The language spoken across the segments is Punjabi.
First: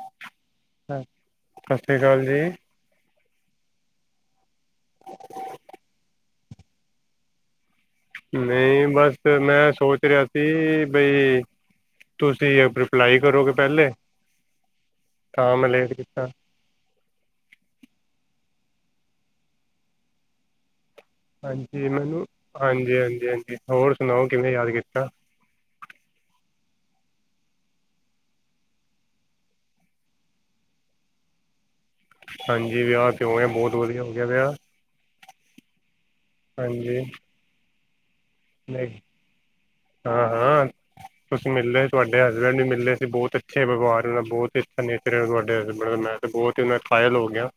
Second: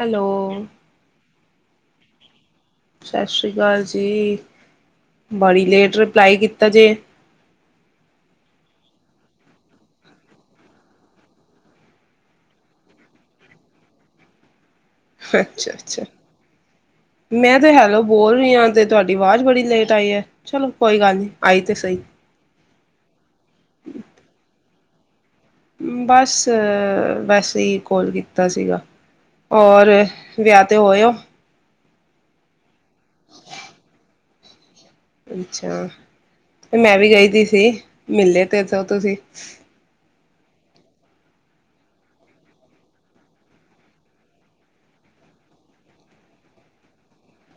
ਹੈਲੋ ਸਤਿ [inaudible] ਅਕਾਲ ਜੀ ਸਤਿ ਸ੍ਰੀ ਅਕਾਲ ਜੀ ਬੜੀ ਲੇਟ ਰਿਪਲਾਈ ਕੀਤਾ ਜੇ ਨਹੀਂ ਬਸ ਮੈਂ ਸੋਚ ਰਿਹਾ ਸੀ ਬਈ ਤੁਸੀਂ ਰਿਪਲਾਈ ਕਰੋਗੇ ਪਹਿਲੇ ਤਾਂ ਮੈਂ ਅੱਛਾ ਲੇਟ ਅੱਛਾ ਕੀਤਾ ਮੈਂ ਤੇ ਹੈਲੋ ਬੋਲ ਰਹੀ ਹਾਂ ਤੇ ਤੁਹਾਡੀ ਆਵਾਜ਼ ਬੜੀ ਲੇਟ ਆਈ ਹੈ ਚਲੋ ਕੋਈ ਗੱਲ ਨਹੀਂ ਆਈ ਤਾਂ ਹਾਂਜੀ ਸਹੀ ਮੈਨੂੰ ਹਾਂਜੀ ਹਾਂਜੀ ਹਾਂਜੀ ਹੋਰ ਸੁਣਾਓ ਕਿਵੇਂ ਯਾਦ ਕੀਤਾ ਬਸ ਵੈਸੇ ਹੀ ਕੋਲ ਕੀਤਾ ਸੀਗਾ ਔਰ ਵਿਆਹ ਤੇ ਹੋਏਓ ਹਾਂਜੀ ਵਿਆਹ ਕਿਉ ਗਿਆ ਬਹੁਤ ਵਧੀਆ ਹੋ ਗਿਆ ਵਿਆਹ ਅੱਛਾ ਤੇ ਮੈਂ ਹਾਂਜੀ ਵੀ ਗਈ ਤ ਸੀ ਮਿਲਲੇ ਤੇ ਸੋ ਨਹੀਂ ਤੁਸੀਂ ਹਾਂ ਹਾਂ ਤੁਸੀਂ ਮਿਲਲੇ ਤੁਹਾਡੇ ਹਸਬੈਂਡ ਵੀ ਮਿਲਲੇ ਸੀ ਬਹੁਤ ਅੱਛੇ ਵਿਵਹਾਰ ਦਾ ਬਹੁਤ ਹੀ ਅੱਛਾ ਨੇਚਰ ਤੁਹਾਡੇ ਹਸਬੈਂਡ ਦਾ ਮੈਂ ਬਹੁਤ ਹੀ ਉਹ ਦਾ ਖਾਇਲ ਹੋ ਗਿਆ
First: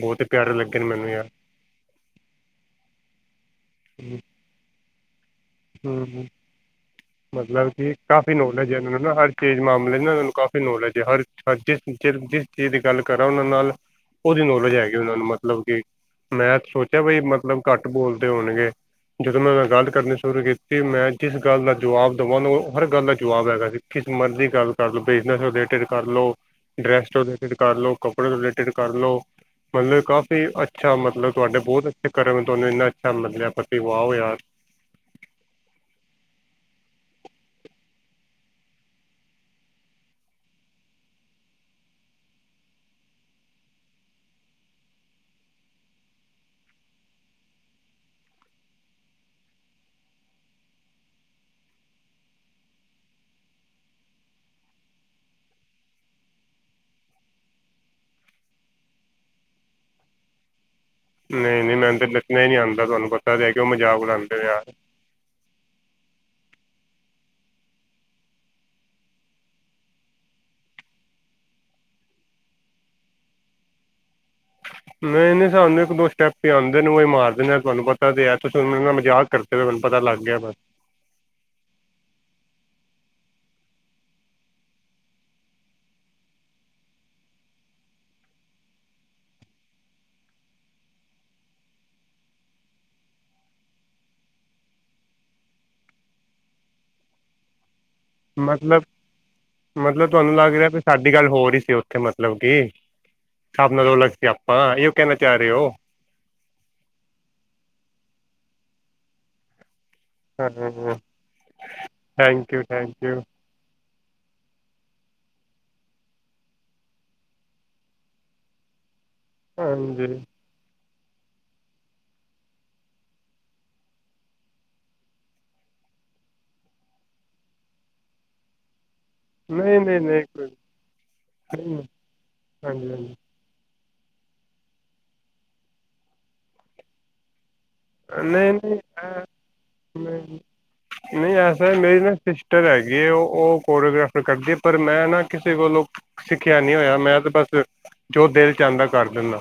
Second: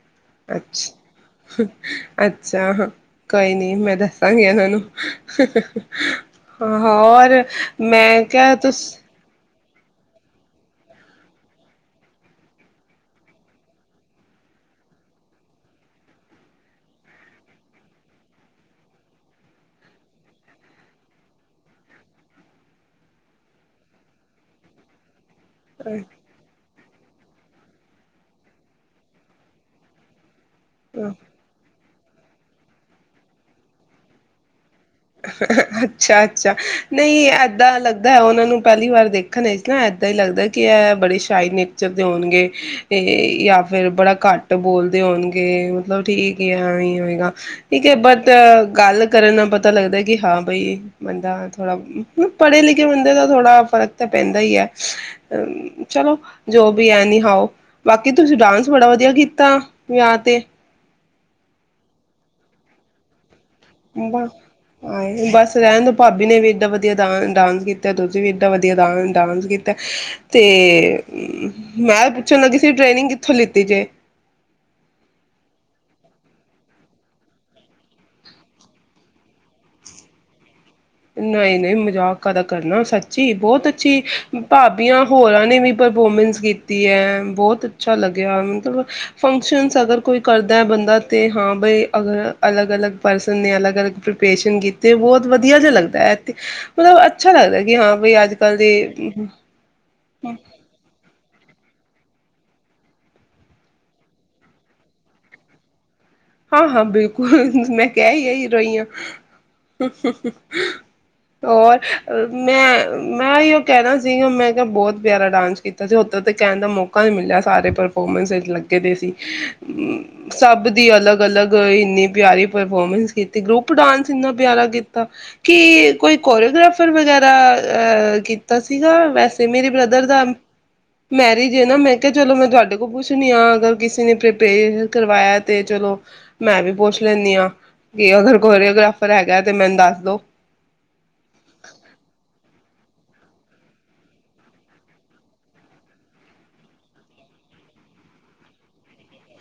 ਬਹੁਤ ਹੀ ਪਿਆਰੇ ਲੱਗੇ ਅੱਛ ਨੇ ਮੈਨੂੰ ਯਾਰ ਅੱਛਾ ਹਾਂ ਕੋਈ ਨੀ ਮੈਂ ਦੱਸਾਂਗੀ ਉਹਾਨੂੰ ਹੂੰ ਹਾਂ ਹੋਰ ਮਤਲਬ ਕਿ ਮੈਂ ਕਾਫੀ ਕਿਹਾ ਤੁ ਨੌਲੇਜ ਹੈ ਇਹਨਾਂ ਨੂੰ ਨਾ ਹਰ ਚੀਜ਼ ਮਾਮਲੇ ਨਾ ਉਹਨਾਂ ਨੂੰ ਕਾਫੀ ਨੌਲੇਜ ਹੈ ਹਰ ਹ ਜਿਸ ਜਿਸ ਚੀਜ਼ ਦੀ ਗੱਲ ਕਰਾਂ ਉਹਨਾਂ ਨਾਲ ਉਹਦੀ ਨੌਲੇਜ ਹੈਗੀ ਉਹਨਾਂ ਨੂੰ ਮਤਲਬ ਕਿ ਮੈਂ ਸੋਚਿਆ ਬਈ ਮਤਲਬ ਘੱਟ ਬੋਲਦੇ ਹੋਣਗੇ ਜਦੋਂ ਮੈਂ ਗੱਲ ਕਰਨੀ ਸ਼ੁਰੂ ਕੀਤੀ ਮੈਂ ਜਿਸ ਗੱਲ ਦਾ ਜਵਾਬ ਦੇਵਾਂ ਉਹਨੂੰ ਹਰ ਗੱਲ ਦਾ ਜਵਾਬ ਹੈਗਾ ਸੀ ਕਿਸ ਮਰਜ਼ੀ ਗੱਲ ਕਰ ਲਵ ਬਿਜਨਸ ਰਿਲੇਟਿਡ ਕਰ ਲਓ ਡਰੈਸ ਤੋਂ ਰਿਲੇਟਿਡ ਕਰ ਲਉ ਕੱਪੜੇ ਤੋਂ ਰਿਲੇਟਿਡ ਕਰ ਲਉ ਮਤਲਬ ਕਾਫ ਅੱਛਾ ਮਤਲਬ ਤੁਹਾਡੇ ਬਹੁਤ ਕਰ ਤੁਹਾਨੂੰ ਇੰਨਾ ਅੱਛਾ ਮਤਲ ਲਿਆ ਪਸੀ ਵ ਆਓ ਯਾਰ ਅੱਛਾ ਅੱਛਾ ਨਹੀਂ ਏਦਾਂ ਲੱਗਦਾ ਹੈ ਉਹਨਾਂ ਨੂੰ ਪਹਿਲੀ ਵਾਰ ਦੇਖਣ ਵਿੱਚ ਨਾ ਏਦਾਂ ਹੀ ਲੱਗਦਾ ਕਿ ਇਹ ਬੜੇ ਸ਼ਾਈ ਨੇਚਰ ਦੇ ਹੋਣਗੇ ਜਾਂ ਫਿਰ ਬੜਾ ਘੱਟ ਬੋਲਦੇ ਹੋਣਗੇ ਮਤਲਬ ਠੀਕ ਆ ਹੋਏਗਾ ਠੀਕ ਹੈ ਬਟ ਗੱਲ ਕਰਨ ਦਾ ਪਤਾ ਪਤਾ ਲੱਗਦਾ ਕਿ ਹਾਂ ਬਈ ਬੰਦਾ ਥੋੜਾ ਪੜ੍ਹੇ ਲਿਖੇ ਬੰਦੇ ਦਾ ਥੋੜਾ ਫ਼ਰਕ ਤਾਂ ਪੈਂਦਾ ਹੀ ਹੈ ਚਲੋ ਜੋ ਵੀ ਐ ਨੀ ਹਓ ਬਾਕੀ ਤੁਸੀਂ ਡਾਂਸ ਬੜਾ ਵਧੀਆ ਕੀਤਾ ਵਿਆਹ ਤੇ ਨਹੀਂ ਨਹੀਂ ਮੈਂ ਤੇ ਲਣਾ ਹੀ ਨੀ ਆਉਂਦਾ ਤੁਹਾਨੂੰ ਪਤਾ ਤੇ ਹੈ ਕਿਉਂ ਮਜ਼ਾਕ ਉਡਾਂਦੇ ਹੋ ਯਾਰ ਆਏ ਬਸ ਰਹਿਣ ਦ ਭਾਬੀ ਨੇ ਵੀ ਏਡਾਂ ਵਧੀਆ ਡਾਂਸ ਕੀਤਾ ਤੁਸੀਂ ਵੀ ਇਏਡਾਂ ਵਧੀਆ ਡਾਂਸ ਕੀਤਾ ਤੇ ਮੈਂ ਪੁੱਛਣ ਲ ਕਿਸੇ ਟ੍ਰੇਨਿੰਗ ਕਿੱਥੋਂ ਲਿੱਤੀ ਜੇ ਨਹੀਂ ਨਹੀਂ ਸਂਦੇ ਇੱਕ ਦੋ ਸਟੈਪ ਆਉਂਦੇ ਮਾਰਦੇ ਨੇ ਤੁਹਾਨੂੰ ਪਤਾ ਤੇ ਤੁਸੀਂ ਮਜ਼ਾਕ ਕਰਤੇ ਤੁਨੂੰ ਪਤਾ ਲੱਗ ਗਿਆ ਬ ਨਹੀਂ ਨਹੀਂ ਮਜ਼ਾਕਦਾ ਕਰਨਾ ਸੱਚੀ ਬਹੁਤ ਅੱਛੀ ਭਾਬੀਆਂ ਹੋਰਾਂ ਨੇ ਵੀ ਪਰਫੋਰਮੈਂਸ ਕੀਤੀ ਹੈ ਬਹੁਤ ਅੱਛਾ ਲੱਗਿਆ ਮਤਲਬ ਫੰਕਸ਼ਨ ਅਗਰ ਕੋਈ ਕਰਦਾ ਹੈ ਬੰਦਾ ਤੇ ਹਾਂ ਬਈ ਅਗਰ ਅਲੱਗ ਅਲੱਗ ਪਰਸਨ ਨੇ ਅਲੱਗ ਅਲੱਗ ਪ੍ਰਪਰੇਸ਼ਨ ਕੀਤੇ ਬਹੁਤ ਵੀਆ ਵਧੀਆ ਜਿਹਾ ਲੱਗਦਾ ਹੈ ਮਤਲਬ ਅੱਛਾ ਲੱਗਦਾ ਕਿ ਹਾਂ ਬਈ ਅੱਜ ਕੱਲ੍ਹ ਮਤਲਬ ਦੇ ਮਤਲਬ ਤੁਹਾਨੂੰ ਲੱਗ ਰਿਹਾ ਵੀ ਸਾਡੀ ਗੱਲ ਹੋ ਹੋਹੀ ਸੀ ਉੱਥੇ ਮਤਲਬ ਕਿ ਹਾਬ ਨਾਲ ਅਲੱਗ ਸੀ ਆਪਾਂ ਇਹ ਕਹਿਣਾ ਚਾਹ ਰਹੇ ਹੋ ਹਾਂ ਹਾਂ ਬਿਲਕੁਲ ਮੈਂ ਕਿਹਾਹਿ ਹੀਈ ਆ ਹੀ ਰੋਈਆਂ ਹਾਂ ਹੋਰ ਥੈਂਕ ਯੂ ਥੈਂਕ ਮੈਂ ਯੂ ਮੈਂ ਹੀ ਉਹ ਕਹਿਣਾ ਸੀਗਾ ਮੈਂ ਕਿਹਾ ਬਹੁਤ ਪਿਆਰਾ ਡਾਂਸ ਕੀਤਾ ਸੀ ਉੱਦੋਂ ਤਾਂ ਕਹਿਣ ਦਾ ਮੌਕਾ ਨਹੀਂ ਮਿਲਿਆ ਸਾਰੇ ਪਰਫੋਰਮੈਂਸ ਲੱਗੇ ਦੇ ਸੀ ਹਾਂਜੀ ਸਭ ਦੀ ਅਲੱਗ ਅਲੱਗ ਇੰਨੀ ਪਿਆਰੀ ਪਰਫੋਰਮੈਂਸ ਕੀਤੀ ਗਰੁੱਪ ਡਾਂਸ ਇੰਨਾ ਪਿਆਰਾ ਕੀਤਾ ਕਿ ਕੋਈ ਕੋਰੀਓਗ੍ਰਾਫਰ ਵਗੈਰਾ ਕੀਤਾ ਸੀਗਾ ਵੈਸੇ ਮੇਰੀ ਨਹੀਂ ਨਹੀਂ ਬ੍ਰਦਰ ਨਹੀਂ ਦਾ ਕੋਈ ਮੈਰਿਜ ਹੈ ਨਹੀਂ ਨਾ ਮੈਂ ਕਿਹਾ ਚਲੋ ਮੈਂ ਤੁਹਾਡੇ ਹਾਂਜੀ ਕੋਲ ਹਾਂਜੀ ਪੁੱਛਣੀ ਆਾਂ ਅਗਰ ਕਿਸੇ ਨੇ ਪ੍ਰਪੇ ਕਰਵਾਇਆ ਅਤੇ ਚਲੋ ਮੈਂ ਵੀ ਪੁੱਛ ਲੈਂਦੀ ਹਾਂ ਕਿ ਅਗਰ ਨਹੀਂ ਕੋਰੀਓਗ੍ਰਾਫਰ ਹੈਗਾ ਤੇ ਮੈਨੂੰ ਦੱਸ ਦੋ ਨਹੀਂ ਨਹੀਂ ਐਸਾ ਮੇਰੀ ਨਾ ਸਿਸਟਰ ਹੈਗੀ ਹੈਗੇ ਉਹ ਉਹ ਕੋਰੀਓਗ੍ਰਾਫਰ ਕਰਦੇ ਪਰ ਮੈਂ ਨਾ ਕਿਸੇ ਕੋਲੋਂ ਸਿੱਖਿਆ ਨੀ ਹੋਇਆ ਮੈਂ ਤਾਂ ਬਸ ਜੋ ਦਿਲ ਚਾਂਦਾ ਕਰ ਦਿੰਦਾ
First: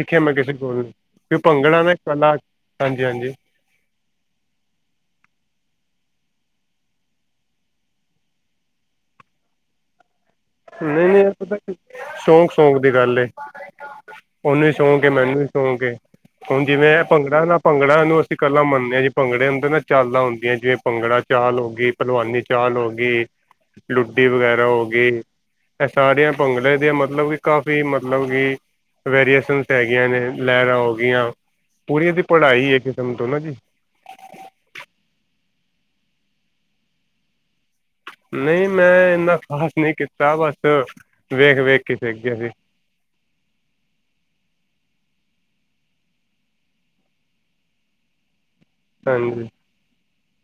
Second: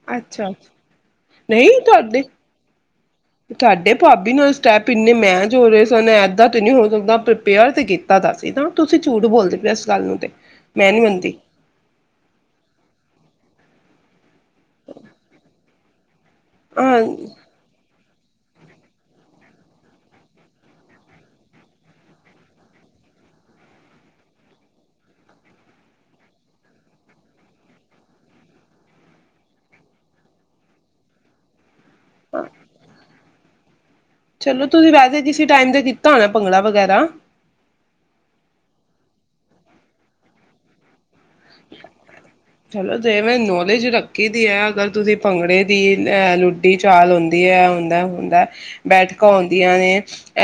ਸਿੱਖਿਆ ਮੈਂ ਅੱਛਾ ਕਿਸੇ ਕੋਲ ਨੂੰ ਕਿ ਨਹੀਂ ਭੰਗੜਾ ਨੇ ਤੁਹਾਡੇ ਕਲਾ ਹਾਂਜੀ ਹਾਂਜੀ ਤੁਹਾਡੇ ਭਾਬੀ ਨਾਲ ਸਟੈਪ ਇੰਨੇ ਮਹਿਜ ਹੋ ਰਹੇ ਕਿਸ ਨੇ ਇੱਦਾਂ ਤਾਂ ਨਹੀਂ ਹੋ ਸਕਦਾ ਪ੍ਰੀਪੇਅਰ ਤਾਂ ਕੀਤਾ ਤਾਂ ਸੀ ਨਾ ਤੁਸੀਂ ਝੂਠ ਬੋਲਦੇ ਪਏ ਇਸ ਗੱਲ ਨੂੰ ਤਾਂ ਨਹੀਂ ਨਹੀਂ ਇਹ ਪਤਾ ਸ਼ੌਕ ਸ਼ੌਂਕ ਦੀ ਗੱਲ ਉਹਨੂੰ ਸੌਕ ਮੈਨੂੰ ਵੀ ਸੌਕ ਹੁਣ ਹਾਂ ਜਿਵੇਂ ਭੰਗੜਾ ਨਾ ਭੰਗੜਾ ਨੂੰ ਅਸੀਂ ਗੱਲਾਂ ਮੰਨਦੇ ਹਾਂ ਜੀ ਭੰਗੜੇ ਹੁੰਦੇ ਨਾ ਚਾਲਾਂ ਹੁੰਦੀਆਂ ਜਿਵੇਂ ਭੰਗੜਾ ਚਾਲ ਹੋ ਗਈ ਭਲਵਾਨੀ ਚਾਲ ਹੋ ਗਈ ਲੁੱਡੀ ਵਗੈਰਾ ਹੋ ਗਈ ਇਹ ਸਾਰੀਆਂ ਭੰਗੜੇ ਦੀਆਂ ਮਤਲਬ ਕਿ ਕਾਫ਼ੀ ਮਤਲਬ ਕਿ ਵੇਰੀਏਸ਼ਨਸ ਹੈਗੀਆਂ ਨੇ ਲਹਿਰਾਂ ਹੋ ਗਈਆਂ ਪੂਰੀਆਂ ਦੀ ਪੜ੍ਹਾਈ ਹੈ ਕਿਸਮ ਦੋ ਨਾ ਜੀ ਚਲੋ ਤੁਸੀਂ ਵੈਸੇ ਕਿਸੇ ਟਾਈਮ ਤੇ ਕੀਤਾ ਹੋਣਾ ਭੰਗੜਾ ਵਗੈਰਾ ਨਹੀਂ ਮੈਂ ਇੰਨਾ ਖ਼ਾਸ ਨਹੀਂ ਕੀਤਾ ਬਸ ਵੇਖ ਵੇਖ ਕੇ ਸਿੱਖ ਗਿਆ ਸੀ ਚਲੋ ਤੇ ਮੈਂ ਨੌਲੇਜ ਰੱਖੀ ਦੀ ਹੈ ਅਗਰ ਤੁਸੀਂ ਭੰਗੜੇ ਦੀ ਅ ਲੁੱਡੀ ਚਾਲ ਹੁੰਂਦੀ ਹੈ ਹੁੰਦਾ ਹੁੰਦਾ ਬੈਠਕਾਂ ਹਾਂਜੀ ਆਉਂਦੀਆਂ ਨੇ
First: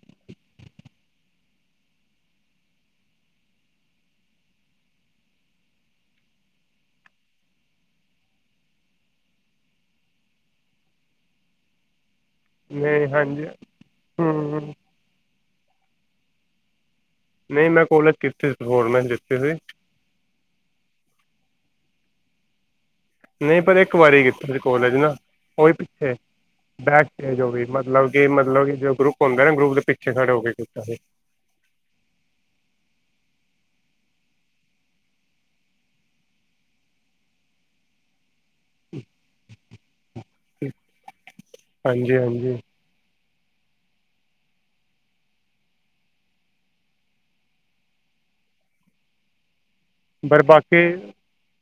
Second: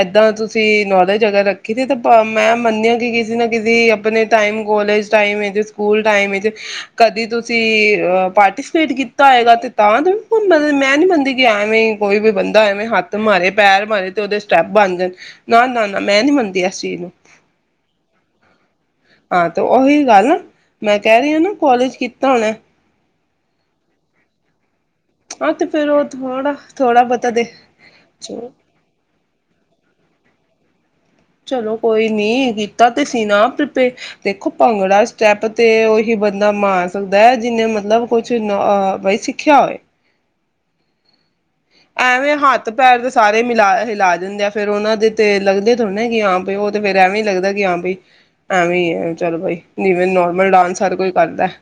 ਏਦਾਂ ਤੁਸੀਂ ਨੌਲੇਜ ਅਗਰ ਰੱਖ ਕਿਤੇ ਤਾਂ ਮੈਂ ਮੰਨਦੀ ਹਾਂ ਕਿ ਕਿਸੇ ਨਾ ਕਿਸੇ ਆਪਣੇ time college time school time ਵਿੱਚ ਕਦੀ ਤੁਸੀਂ ਪਾਰਟੀਸਪੇਟ ਕੀਤਾ ਹੈਏਗਾ ਅਤੇ ਤਾਂ ਮਲ ਮੈਂ ਨਹੀਂ ਮੰੰਦੀ ਕਿ ਐਵੇਂ ਕੋਈ ਵੀ ਬੰਦਾ ਐਵੇਂ ਨਹੀਂ ਹੱਥ ਹਾਂਜੀ ਮਾਰੇ ਪੈਰ ਮਾਰੇ ਤੇ ਉਹਦੇ ਸਟੈਪ ਹਮ ਬਣ ਜਾਣ ਨਾ ਨਾ ਨਾ ਮੈਂ ਨੀ ਮੰਨਦੀ ਇਸ ਚੀਜ਼ ਨੂੰ। ਨਹੀਂ ਮੈਂ ਕੋਲਜ ਕੀਤੀ ਸੀ ਪਰਫੋਰਮੈਂਸ ਦਿੱਤੀ ਹਾਂ ਸੀ ਤੇ ਉਹੀ ਗੱਲ ਆ। ਮੈਂ ਕਹਿ ਰਹੀ ਆ ਨਾ ਕਾਲਜ ਕੀਤਾ ਹੁਨਾ। ਨਹੀਂ ਪਰ ਇੱਕ ਵਾਰੀ ਕੀਤਾ। ਕੋਲੇਜ ਨਾ ਹਾਂ ਤੇ ਉਹੀ ਫੇਰ ਉਹ ਪਿੱਛੇ ਥੋੜਾ ਥੋੜਾ ਬੈਕ ਬਹੁਤਾ ਸਟੇਜ ਦੇ ਹੋ ਗਈ। ਮਤਲਬ ਕਿ ਮਤਲਬ ਕਿ ਜੋ ਗਰੁੱਪ ਹੁੰਦਾ ਨਾ ਗਰੁੱਪ ਦੇ ਪਿੱਛੇ ਖੜੇ ਹੋ ਕੇ ਕੀਤਾ ਸੀ। ਚਲੋ ਕੋਈ ਨੀ ਕੀਤਾ ਤੇ ਸੀ ਨਾ ਪੇ ਦੇਖੋ ਭੰਗੜਾ ਸਟੈਪ ਤੇ ਉਹੀ ਬੰਦਾ ਮਾਰ ਸਕਦਾ ਐ। ਜਿਹਨੇ ਮਤਲਬ ਕੋਈ ਅ ਬਾਈ ਸਿੱਖਿਆ ਹੋਵੇ। [unintelligible] ਹਾਂਜੀ ਐਵੇਂ ਹਾਂਜੀ ਹੱਥ ਪੈਰ ਦੇ ਸਾਰੇ ਮਿਲਾ ਹਿਲਾ ਦਿੰਦੇ ਆ ਫਿਰ ਉਹਨਾਂ ਦੇ ਤੇ ਲੱਗਦੇ ਥੋੜੇ ਕਿ ਹਾਂ ਵੀ ਉਹ ਤੇ ਫਿਰ ਐਵੇਂ ਲੱਗਦਾ ਕਿ ਹਾਂ ਬਾਈ ਐਵੇਂ ਈ ਆ ਚੱਲ ਬਾਈ। ਜਿਵੇਂ ਪਰ ਨੋਰਮਲ ਬਾਕੀ ਡਾਂਸ ਹਰ ਕੋਈ ਕਰਦਾ ਹੈ।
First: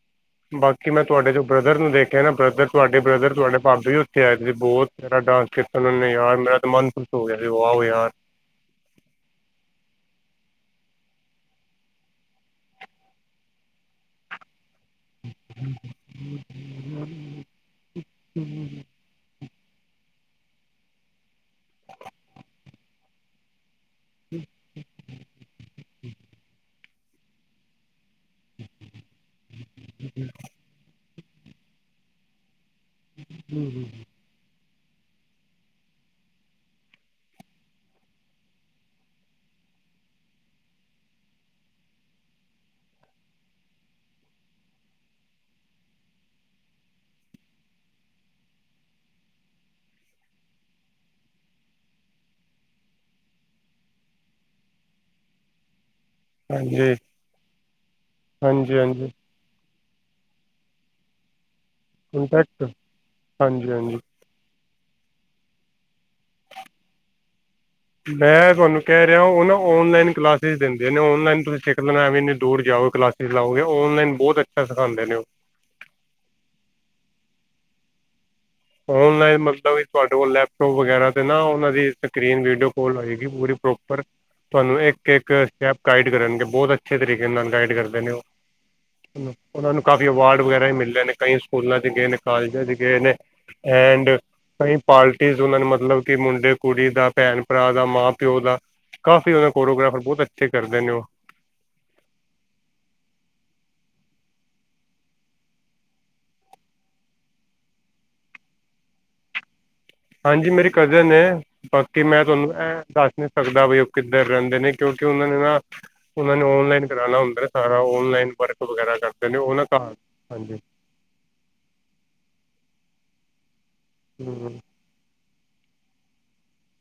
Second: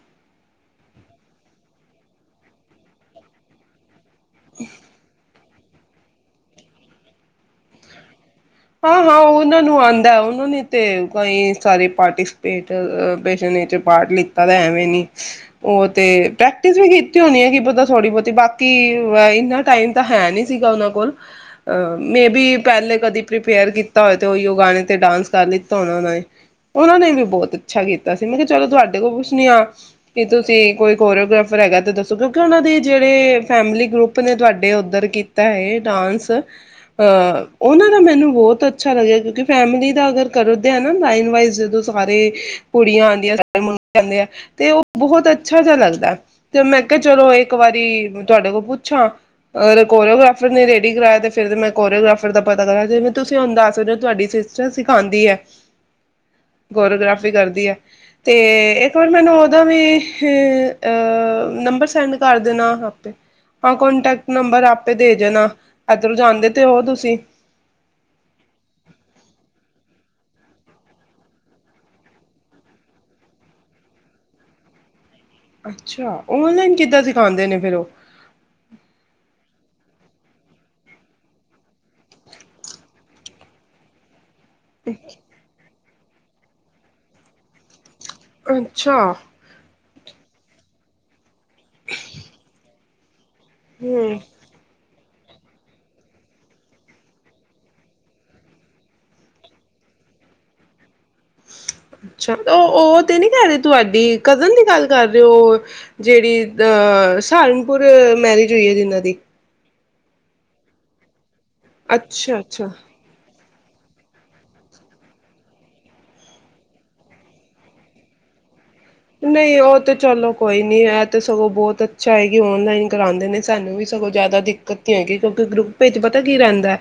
ਬਾਕੀ ਮੈਂ ਤੁਹਾਡੇ ਜੋ ਬ੍ਰਦਰ ਨੂੰ ਦੇਖਿਆ ਨਾ ਬ੍ਰਦਰ ਤੁਹਾਡੇ ਬ੍ਰਦਰ ਤੁਹਾਡੇ ਭਾਬੀ ਉਹ ਕਹਿੰਦੇ ਬਹੁਤ ਪਿਆਰਾ ਡਾਂਸ ਕੀਤਾ ਉਹਨਾਂ ਨੇ ਯਾਰ ਮੇਰਾ ਤੇ ਮਨ ਖ਼ੁਸ਼ ਹੋ ਗਿਆ ਸੀ, ਵਾਓ ਯਾਰ। ਹਾਂ ਹਾਂ ਉਹਨਾਂ ਨੂੰ ਆਉਂਦਾ ਐ। ਉਹਨਾਂ ਨੇ ਤੇ ਕਈ ਸਾਰੇ ਪਾਰਟੀਸਪੇਟ [unintelligible] ਪਾਰਟ ਲਿੱਤਾ ਤਾਂ ਐਵੇ [unintelligible] ਉਹ ਤੇ ਪ੍ਰੈਕਟਿਸ ਵੀ ਕੀਤੀ ਹੋਣੀ ਹੈ ਕੀ ਪਤਾ ਥੋੜੀ ਬਹੁਤੀ ਬਾਕੀ ਇਹੀ ਨਾ ਟਾਈਮ ਤਾਂ ਹੈ ਨਹੀਂ ਸੀਗਾ ਉਹਨਾਂ ਕੋਲ, ਅਹ, ਮੇਬੀ ਪਹਿਲੇ ਕਦੀ ਪ੍ਰੀਪੇਅਰ ਕੀ ਧਏ ਤੇ ਉਹੀ ਗਾਣੇ ਤੇ ਡਾਂਸ ਕਰ ਲਈ [unintelligible] ਉਹਨਾਂ ਨੇ ਵੀ ਬਹੁਤ ਅੱਛਾ ਕੀਤਾ ਸੀ। ਮੈਂ ਕਿਹਾ ਚਲੋ ਤੁਹਾਡੇ ਦੇਖੋ ਕੁਛ ਨਹੀਂ ਆ ਕਿ ਤੁਸੀਂ ਕੋਈ ਕੋਰਿਓਗ੍ਰਾਫਰ ਹੈਗਾ ਤੇ ਦੱਸੋ ਕਿਉਂਕਿ ਉਹਨਾਂ ਦੇ ਜਿਹੜੇ ਫੈਮਿਲੀ ਹਾਂਜੀ ਗਰੁੱਪ ਨੇ ਤੁਹਾਡੇ ਉਹ ਕੀਤਾ ਹੈ ਡਾਂਸ ਅਹ ਉਹਨਾਂ ਮੈਨੂੰ ਬਹੁਤ ਅੱਛਾ ਲੱਗਿਆ ਕਿਉਂਕਿ ਫੈਮਲੀ ਦਾ ਅਗਰ ਕਰਦੇ ਆ ਨਾ ਲਾਈਨ ਵਾਈਸ ਜਦੋਂ ਸਾਰੇ ਕੁੜੀਆਂ ਆਂਦੀਆਂ ਸਾਰੇ ਮੁੰਡੇ ਆਉਂਦੇ ਆ, ਤੇ ਉਹ ਬਹੁਤ ਅੱਛਾ ਜਿਹਾ ਲੱਗਦਾ ਤੇ ਮੈਂ ਕਿਹਾ ਚਲੋ ਇੱਕ ਵਾਰੀ ਤੁਹਾਡੇ ਕੋਲ ਪੁੱਛਾਂ ਅਗਰ ਕੋਰੀਓਗ੍ਰਾਫਰ ਨੇ ਰੇਡੀ ਕਰਵਾਇਆ ਤੇ ਫਿਰ ਮੈਂ ਕੋਰੀਓਗ੍ਰਾਫਰ ਦਾ ਪਤਾ ਕਰ ਜਿਵੇਂ ਤੁਸੀਂ ਹੁਣ ਦੱਸ ਸਕਦੇ ਓ, ਤੁਹਾਡੀ ਸਿਸਟਰ ਸਿਖਾਉਂਦੀ ਐ। ਹਾਂਜੀ ਕੋਰਿਓਗ੍ਰਾਫੀ ਕਰਦੀ ਐ ਤੇ ਇੱਕ ਹਾਂਜੀ ਵਾਰ ਮੈਨੂੰ ਉਹਦਾ ਇਹ ਅ ਨੰਬਰ ਸੈਂਡ ਕਰ ਦੇਣਾ ਕੰਟੈਕਟ ਆਪੇ। ਹਾਂਜੀ ਹਾਂ ਹਾਂਜੀ ਕਾਂਟੈਕਟ ਨੰਬਰ ਆ ਆਪੇ ਦੇ ਦੇਣਾ। ਇੱਧਰੋਂ ਜਾਂਦੇ ਤੇ ਹੋ ਤੁਸੀਂ। ਮੈਂ ਤੁਹਾਨੂੰ ਕਹਿ ਰਿਹਾ ਉਹ ਨਾ ਔਨਲਾਈਨ ਕਲਾਸਿਸ ਦਿੰਦੇ ਨੇ। ਔਨਲਾਈਨ ਤੁਸੀਂ ਸਿਖ ਲੈਣਾ ਐਵੇਂ ਇੰਨੀ ਦੂਰ ਜਾਓਗੇ, ਕਲਾਸਿਸ ਲਾਓਗੇ ਔਨਲਾਈਨ ਬਹੁਤ ਅੱਛਾ ਸਿਖਾਉਂਦੇ ਨੇ ਉਹ। ਅੱਛਾ ਆਨਲਾਈਨ ਕਿੱਦਾਂ ਸਿਖਾਉਦੇ ਨੇ ਫਿਰ ਉਹ? ਔਨਲਾਈਨ ਮਤਲਬ ਵੀ ਤੁਹਾਡੇ ਕੋਲ ਲੈਪਟੋਪ ਵਗੈਰਾ ਤੇ ਨਾ ਉਹਨਾਂ ਦੀ ਸਕਰੀਨ ਵੀਡੀਓ ਕੋਲ ਹੋਏਗੀ, ਪੂਰੀ ਪ੍ਰੋਪਰ। ਤੁਹਾਨੂੰ ਇੱਕ ਇੱਕ ਸਟੈਪ ਗਾਈਡ ਕਰਨਗੇ ਬਹੁਤ ਅੱਛੇ ਤਰੀਕੇ ਨਾਲ ਗਾਈਡ ਕਰ ਕਰਦੇ ਨੇ ਉਹ, ਅੱਛਾ ਉਹਨਾਂ ਨੂੰ ਕਾਫੀ ਅਵਾਰਡ ਵਗੈਰਾ ਹੀ ਮਿਲ ਨੇ ਕਈ ਸਕੂਲਾਂ ਗਏ ਨੇ ਕਾਲਜਾਂ ਚ ਗਏ ਨੇ। ਐਂਡ ਹੂੰ ਕਈ ਪਾਰਟੀ। ਉਹਨਾਂ ਨੂੰ ਮਤਲਬ ਕਿ ਮੁੰਡੇ ਕੁੜੀ ਦਾ ਭੈਣ ਭਰਾ ਦਾ ਮਾਂ ਪਿਓ ਦਾ ਕਾਫੀ ਉਹ ਫੋਟੋਗ੍ਰਾਫਰ ਬਹੁਤ ਅੱਛੇ ਕਰਦੇ ਨੇ ਉਹ। ਅੱਛਾ ਉਹ ਉਹ ਤੇ ਨੀ ਕਹਿ ਰਹੇ ਤੁਹਾਡੀ ਕਜ਼ਨ ਦੀ ਗੱਲ ਕਰ ਰਹੇ ਹੋ। ਜਿਹੜੀ ਅਹ ਸਹਾਰਨਪੁਰ ਮੈਰਿਜ ਹੋਈ ਹੈ ਜਿਨਾਂ ਦੀ। ਹਾਂਜੀ ਮੇਰੀ ਕਜ਼ਨ ਐ। ਬਾਕੀ ਮੈਂ ਅੱਛਾ ਤੁਹਾਨੂੰ ਅੱਛਾ ਇਹ ਦੱਸਦੇ। ਸਕਦਾ ਵੀ ਉਹ ਕਿੱਧਰ ਰਹਿੰਦੇ ਨੇ ਕਿਉਂਕਿ ਉਹਨਾ ਨੇ ਨਾ ਉਹਨਾ ਨੇ ਓਨਲਾਈਨ ਕਰਾਉਣਾ ਹੁੰਦਾ ਸਾਰਾ ਆਨਲਾਈਨ ਵਰਕ। ਵਗੈਰਾ ਕਰਦੇ ਨੇ ਨਹੀਂ ਨਾ ਉਹ ਤੇ ਘਰ ਚਲੋ ਹਾਂਜੀ ਕੋਈ ਨੀ ਇਹ ਤੇ ਸਗੋਂ ਬਹੁਤ ਅੱਛਾ ਹੈਗੀ ਓਨਲਾਈਨ। ਕਰਾਉਂਦੇ ਨੇ ਸਾਨੂੰ ਵੀ। ਸਗੋਂ ਜ਼ਿਆਦਾ ਹੂੰ ਦਿੱਕਤ ਨਹੀਂ ਹੈਗੀ। ਕਿਉਂਕਿ ਗਰੁੱਪ ਪਤਾ ਕੀ ਰਹਿੰਦਾ ਹੈ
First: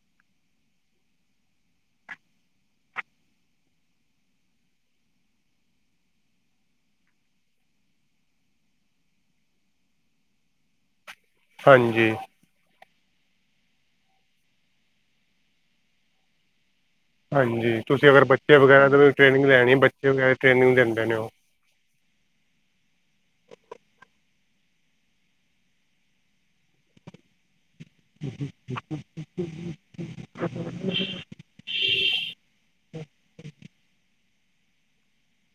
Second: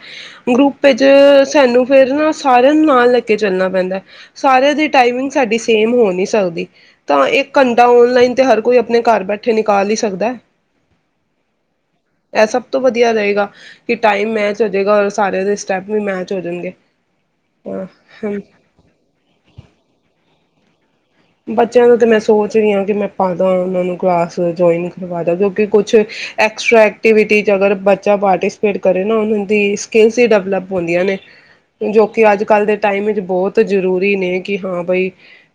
ਗਰੁੱਪ ਵਿੱਚ ਸਾਨੂੰ ਫਿਰ ਨਾ ਸਾਰਿਆਂ ਨੂੰ ਨਾਲ ਲੈ ਕੇ ਚੱਲਣਾ ਪੈਂਦਾ ਸਾਰਿਆਂ ਦੀ ਟਾਈਮਿੰਗ ਸਾਡੀ ਸੇਮ ਹੋ ਨੀ ਸਕਦੀ। ਤਾਂ ਇੱਕ ਘੰਟਾ ਔਨਲਾਈਨ 'ਤੇ ਹਰ ਕੋਈ ਆਪਣੇ ਘਰ ਬੈਠੇ ਨਿਕਾਲ ਹੀ ਸਕਦਾ। ਹਾਂਜੀ। ਇਹ ਸਭ ਤੋਂ ਵਧੀਆ ਰਹੇਗਾ ਕਿ ਟਾਈਮ ਮੈਚ ਹੋ ਜਾਏਗਾ ਔਰ ਸਾਰੇ ਦੇ ਸਟੈਪ ਵੀ ਮੈਚ ਹੋ ਜਾਣਗੇ। ਹਾਂਜੀ ਤੁਸੀਂ ਅਗਰ ਹਾਂ ਬੱਚੇ ਵਗੈਰਾ ਨੂੰ ਵੀ੍ ਟ੍ਰੇਨਿੰਗ ਲੈਣੀ ਬੱਚੇ ਵਗੈਰਾ। ਟ੍ਰੇਨਿੰਗੀ ਲੈਣੀ। ਬੱਚਿਆਂ ਨੂੰ। ਮੈਂ ਸੋਚ ਰਹੀ ਹਾਂ। ਕਿ ਮੈਂ ਪਾਦਾ ਉਹਨਾਂ ਨੂੰ ਕਲਾਸ ਜੁਆਇਨ ਕਰਵਾ ਦਾ ਕਿਉਂਕਿ ਕੁਛ ਐਕਸਟਰਾ ਐਕਟੀਵਿਟੀ 'ਚ ਅਗਰ। ਬੱਚਾ ਪਾਰਟੀਸਪੇਟ ਕਰੇ ਨਾ ਉਹਨਾਂ ਦੀ ਸਕਿੱਲਸ ਹੀ ਡਿਵਲਪ ਹੁੰਦੀਆਂ ਨੇ ਜੋ ਕਿ ਅੱਜ ਕੱਲ੍ਹ ਦੇ ਟਾਈਮ ਵਿੱਚ ਬਹੁਤ ਜ਼ਰੂਰੀ ਨੇ। ਕਿ ਹਾਂ ਬਾਈ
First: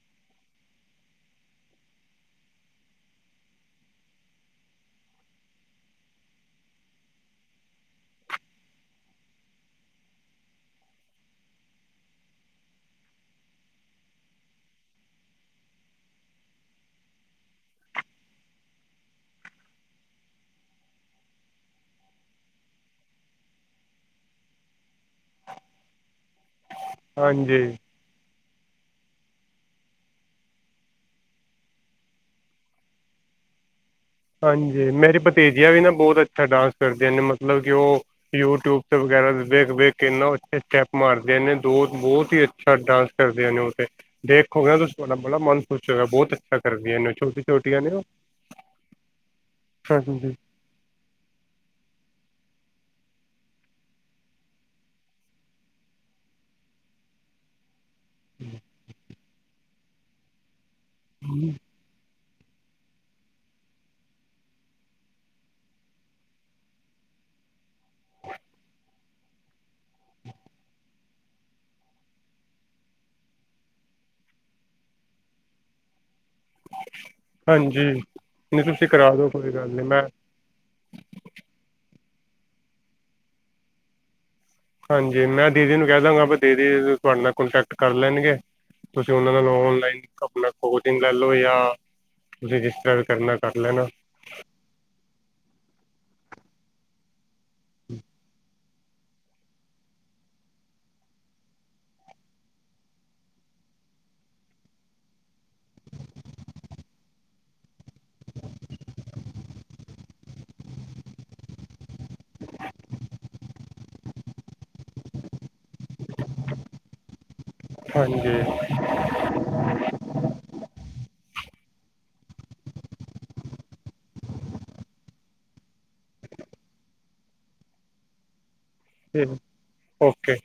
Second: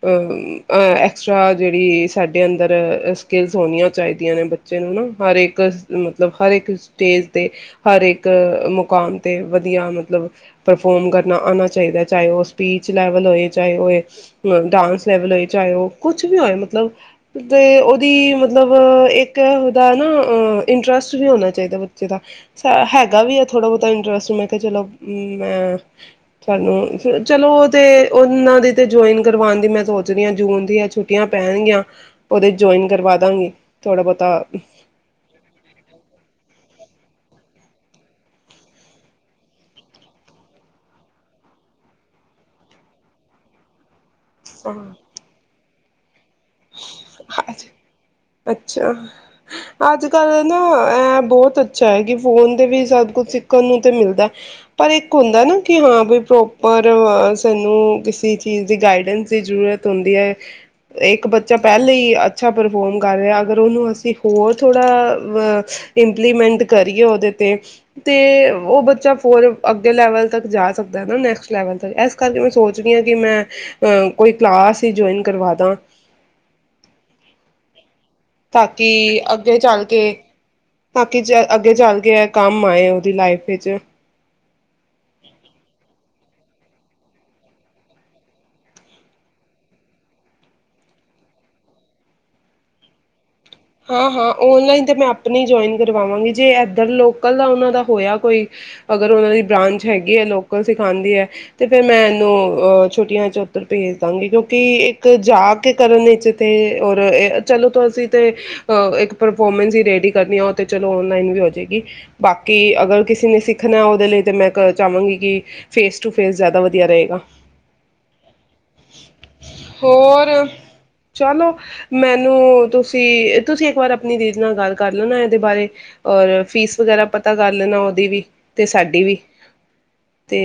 ਅਹ [unintelligible] ਐਕਸਟਰਾ ਜਿਹੜੀ ਸਾਡੇ ਅੰਦਰ ਸਕਿੱਲਸ ਹੋਣੀਆਂ ਚਾਹੀਦੀਆਂ ਨੇ ਬੱਚੇ ਨੂੰ ਨਾ ਹਰੇ ਇੱਕ ਮਤਲਬ ਹਰ ਇੱਕ ਸਟੇਜ 'ਤੇ ਹਰ ਇੱਕ ਮੁਕਾਮ 'ਤੇ ਵਧੀਆ ਮਤਲਬ ਪਰਫੋਰਮ ਕਰਨਾ ਆਉਣਾ ਚਾਹੀਦਾ ਚਾਹੇ ਉਹ ਸਪੀਚ ਲੈਵਲ ਹੋਏ ਚਾਹੇ ਉਹ ਡਾਂਸ ਲੈਵਲ ਹੋਏ। ਚਾਹੇ ਉਹ ਕੁਛ ਵੀ ਹੋਏ ਮਤਲਬ ਅਤੇ ਉਹਦੀ ਮਤਲਬ ਇੱਕ ਉਹਦਾ ਨਾ ਇੰਟਰਸਟ ਵੀ ਹੋਣਾ ਚਾਹੀਦਾ ਬੱਚੇ ਦਾ ਹੈਗਾ ਵੀ ਹੈ। ਥੋੜ੍ਹਾ ਬਹੁਤਾ ਇੰਟਰਸਟ ਮੈਂ ਕਿਹਾ ਚਲੋ। ਹਮ ਮੈਂ ਤੁਹਾਨੂੰ ਚਲੋ ਹਾਂਜੀ ਉਹਦੇ ਉਹਨਾਂ ਤੇ ਜੁਇਨ ਕਰਵਾਉਣ ਦੀ ਮੈਂ। ਜਿਹੜੀਆਂ ਜੂਨ ਦੀਆਂ ਛੁੱਟੀਆਂ ਪੈਣਗੀਆਂ ਉਹਦੇ ਜੁਆਇਨ ਕਰਵਾ ਦਾਂਗੀ। ਥੋੜ੍ਹਾ ਹਾਂਜੀ ਮੇਰੀ ਭਤੀਜੀਆ ਵੀ ਨਾ ਬਹੁਤ ਅੱਛਾ ਡਾਂਸ। ਕਰਦਿਆਂ ਨੇ ਮਤਲਬ ਕਿ ਉਹ ਯੂਟਿਊਬ ਤੇ ਵਗੈਰਾ ਵੇਖ ਵੇਖ ਇਨਾ ਅੱਛੇ ਸਟੈਪ ਮਾਰਦਿਆ ਨੇ ਦੋ ਬਹੁਤ ਹੀ ਅੱਛਾ ਡਾਂਸ ਕਰਦੇਆਂ ਨੇ ਉੱਥੇ। ਦੇਖੋਗੇ ਨਾ ਤੁਸੀਂ ਬਹੁਤਾ ਤੁਹਾਡਾ ਆਪਣਾ ਮਨ। ਕੁੱਛ ਜਗਾ ਬਹੁਤ ਹੈ। ਕਿਆ ਕਰਦੀਆਂ ਨੇ ਇਹਨ ਛੋਟੀ ਛੋਟੀਆਂ ਨੇ ਉਹ ਅੱਛਾ ਅੱਜ ਹਾਂਜੀ ਕੱਲ ਨਾ ਇਹ ਬਹੁਤ ਅੱਛਾ ਹੈ ਕਿ ਫੋਨ ਤੇ ਵੀ ਸ। ਕੁਛ ਸਿੱਖਣ ਨੂੰ ਤੇ ਮਿਲਦਾ ਪਰ ਇੱਕ ਹੁੰਦਾ ਨਾ ਕਿ ਹਾਂ ਬਈ ਪ੍ਰੋਪਰ ਸਾਨੂੰ ਕਿਸੇ ਚੀਜ਼ ਦੀ ਗਾਈਡੈਂਸ ਦੀ ਜ਼ਰੂਰਤ ਹੁੰਦੀ ਹੈ ਇੱਕ ਬੱਚਾ ਪਹਿਲੇ ਹੀ ਅਧ ਅੱਛਾ ਪਰਫੋਰਮ ਕਰ ਰਿਹਾ ਅਗਰ ਉਹਨੂੰ ਅਸੀਂ ਹੋਰ ਥੋੜ੍ਹਾ ਅ ਇੰਪਲੀਮੈਂਟ ਕਰੀਏ ਉਹਦੇ ਤੇ ਤੇ ਉਹ ਬੱਚਾ ਫਰ ਅੱਗੇ ਲੈਵਲ ਤੱਕ ਜਾ ਸਕਦਾ ਹੈ ਨਾ ਨੈਕਸਟ ਲੈਵਲ ਤੱਕ ਇਸ ਕਰਕੇ ਮੈਂ ਸੋਚ ਰਹੀ ਹਾਂ ਕਿ ਮੈਂ ਕੋਈ ਕਲਾਸ ਹੀ ਜੁਆਇਨ ਕਰਵਾ ਦਾਂ ਹਾਂਜੀ ਨਹੀਂ ਤਾਂ ਤੁਸੀਂ ਕਰਾ ਕਿ ਦੋ ਕੋਈ ਅੱਗੇ ਗੱਲ ਚੱਲ ਨਹੀਂ ਕੇ ਮੈਂ ਤਾਂਕੇ ਅੱਗੇ ਚੱਲ ਕਿ ਇਹ ਕੰਮ ਆਏ ਉਹਦੀ ਲਾਈਫ ਵਿੱਚ ਹਾਂਜੀ ਮੈਂ ਦੀਦੀ ਨੂੰ ਕਹਿ ਦਾਂਗਾ ਦੀਦੀ ਤੁਹਾਡੇ ਨਾਲ ਕੋਂਟੈਕਟ ਕਰ ਲੈਣਗੇ ਤੁਸੀਂ ਉਹਨਾਂ ਨਾਲ ਔਨਲਾਈਨ ਆਪਣਾ ਕੋਚਿੰਗ ਲੈ ਲਓ ਜਾਂ ਤੁਸੀਂ ਜਿਸ ਤਰ੍ਹਾਂ ਵੀ ਕਰਨਾ ਕਰ ਲੈਣਾ ਹਾਂ ਹਾਂ ਓਨਲਾਈਨ ਤੇ ਮੈਂ ਆਪਣੀ ਜੁਆਇਨ ਕਰ ਕਰਵਾਵਾਂਗੇ ਜੇ ਇੱਧਰ ਲੋਕ ਕੱਲਾ ਉਹਨਾਂ ਦਾ ਹੋਇਆ ਕੋਈ ਅਗਰ ਉਹਨਾਂ ਦੀ ਬ੍ਰਾਂਚ ਹੈਗੀ ਹੈ ਲੋਕਲ ਸਿਖਾਉਦੀ ਹੈ ਤਾਂ ਫਿਰ ਮੈਂ ਇਹਨੂੰ ਛੁੱਟੀਆਂ 'ਚ ਉੱਧਰ ਭੇਜ ਦਾਂਗੀ ਕਿਉਂਕਿ ਇੱਕ ਜਾ ਕੇ ਕਰਨ ਵਿੱਚ ਤੇ ਔਰ ਇਹ ਚਲੋ ਤੁਸੀਂ ਤੇ ਅ ਇੱਕ ਪਰਫੋਰਮੈਂਸ ਹੀ ਰੇਡੀ ਕਰਨੀ ਆ ਉਹ ਤੇ ਚਲੋ ਓਨਲਾਈਨ ਵੀ ਹੋ ਜਾਏਗੀ ਬਾਕੀ ਅਗਰ ਕਿਸੇ ਨੇ ਸਿੱਖਣੇ ਉਹ ਦੇ ਲਈ ਤੇ ਮੈਂ ਚਾਹਵਾਂਗੀ ਕਿ ਫੇਸ ਟੂ ਫੇਸ ਜਿਆਦਾ ਵਧੀਆ ਰਹੇਗਾ ਹਾਂਜੀ ਹੋਰ ਚਲੋ ਮੈਨੂੰ ਤੁਸੀਂ ਤੁਸੀਂ ਇੱਕ ਵਾਰ ਆਪਣੀ ਦੀਦੀ ਨਾਲ ਗੱਲ ਕਰ ਲੈਣਾ ਇਹਦੇ ਬਾਰੇ ਔਰ ਫੀਸ ਵਗੈਰਾ ਪਤਾ ਕਰ ਲੈਣਾ ਉਹਦੀ ਵੀ ਤੇ ਸਾਡੀ ਵੀ ਓਕੇ ਤੇ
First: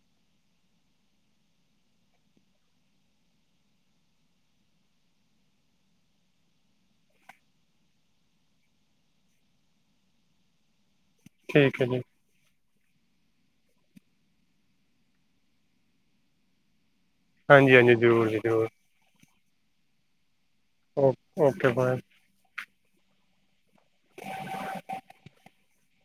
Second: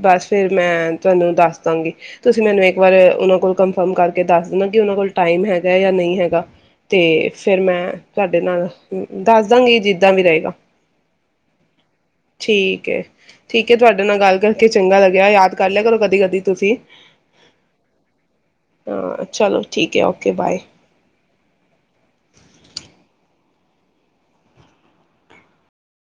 ਬਸ ਫਿਰ ਮੈਂ ਤੁਹਾਨੂੰ ਦੱਸ ਦਵਾਂਗੀ ਤੁਸੀਂ ਮੈਨੂੰ ਇੱਕ ਵਾਰ ਉਹਨਾਂ ਕੋਲ ਕੰਨਫਰਮ ਕਰਕੇ ਦੱਸ ਦੇਣਾ ਕਿ ਉਹਨਾਂ ਕੋਲ ਟਾਈਮ ਹੈਗਾ ਜਾਂ ਨਹੀਂ ਹੈਗਾ ਤੇ ਫਿਰ ਮੈਂ ਤੁਹਾਡੇ ਨਾਲ ਦੱਸ ਦਾਂਗੀ ਜਿੱਦਾਂ ਵੀ ਰਹੇਗਾ ਠੀਕ ਹੈ ਜੀ ਠੀਕ ਹੈ ਠੀਕ ਹੈ ਤੁਹਾਡੇ ਨਾਲ ਗੱਲ ਕਰਕੇ ਚੰਗਾ ਲੱਗਿਆ ਯਾਦ ਕਰ ਲਿਆ ਕਰੋ ਕਦੀ ਕਦੀ ਤੁਸੀਂ ਹਾਂਜੀ ਹਾਂਜੀ ਜ਼ਰੂਰ ਜੀ ਜ਼ਰੂਰ ਹਾਂ ਚਲੋ ਠੀਕ ਹੈ ਓਕੇ ਬਾਏ ਕਿਰਪਾ ਹੈ